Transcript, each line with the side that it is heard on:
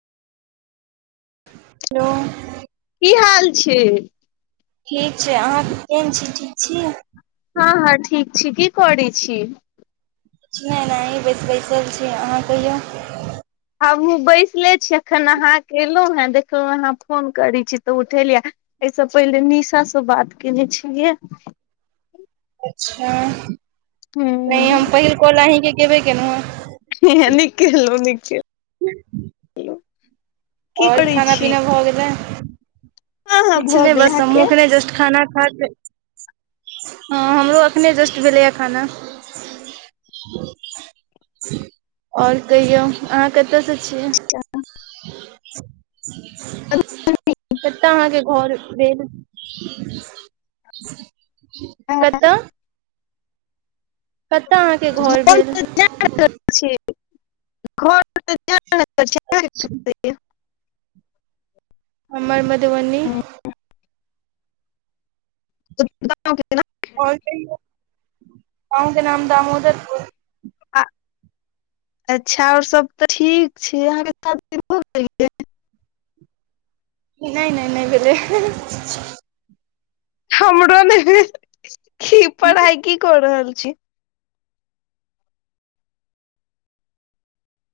right: Hello
left: की हाल छैय?
right: ठीक छैय अहाँ केहेन छी ठीक छी?
left: हँ हँ ठीक छी की करै छी?
right: [unintelligible] बस बैसल छी अहाँ कहियौ।
left: हमहुँ बैसले छी अखन अहाँके एलहुँ हेँ देखलहु अहाँ फोन करै छी तऽ उठेलिय। एहिसँ पहिले निशास बात केने छलियै।
right: अच्छा
left: ह
right: नहि हम पहिल कॉल अहींके कैबेय केलहुँ हन।
left: हे ह नीक केलहूँ नीक केलहुँ।
right: ह
left: की
right: आओर
left: करै
right: खाना
left: छी
right: पीना भऽ गेलै?
left: हँ हँ
right: किछु
left: भऽ
right: नहि
left: गेल
right: बस हमहुँ
left: अहाँके
right: एखने जस्ट खाना खाके हँ हमरो एखने जस्ट भेलैए खाना। आओर कहियौ अहाँ कतसे छियै?
left: च
right: कत अहाँके घर भेल कतऽ? कत अहाँके घर भेल?
left: [unintelligible]
right: हमर मधुबनी
left: [unintelligible]
right: आओर कहियो गाँव के नाम दामोदर
left: आ अच्छा आओर सब तऽ ठीक छै अहाँके शादी भऽ गेल यै
right: नहि नहि नहि भेलै
left: हमरो ने भेलै कि पढ़ाई की कऽ रहल छी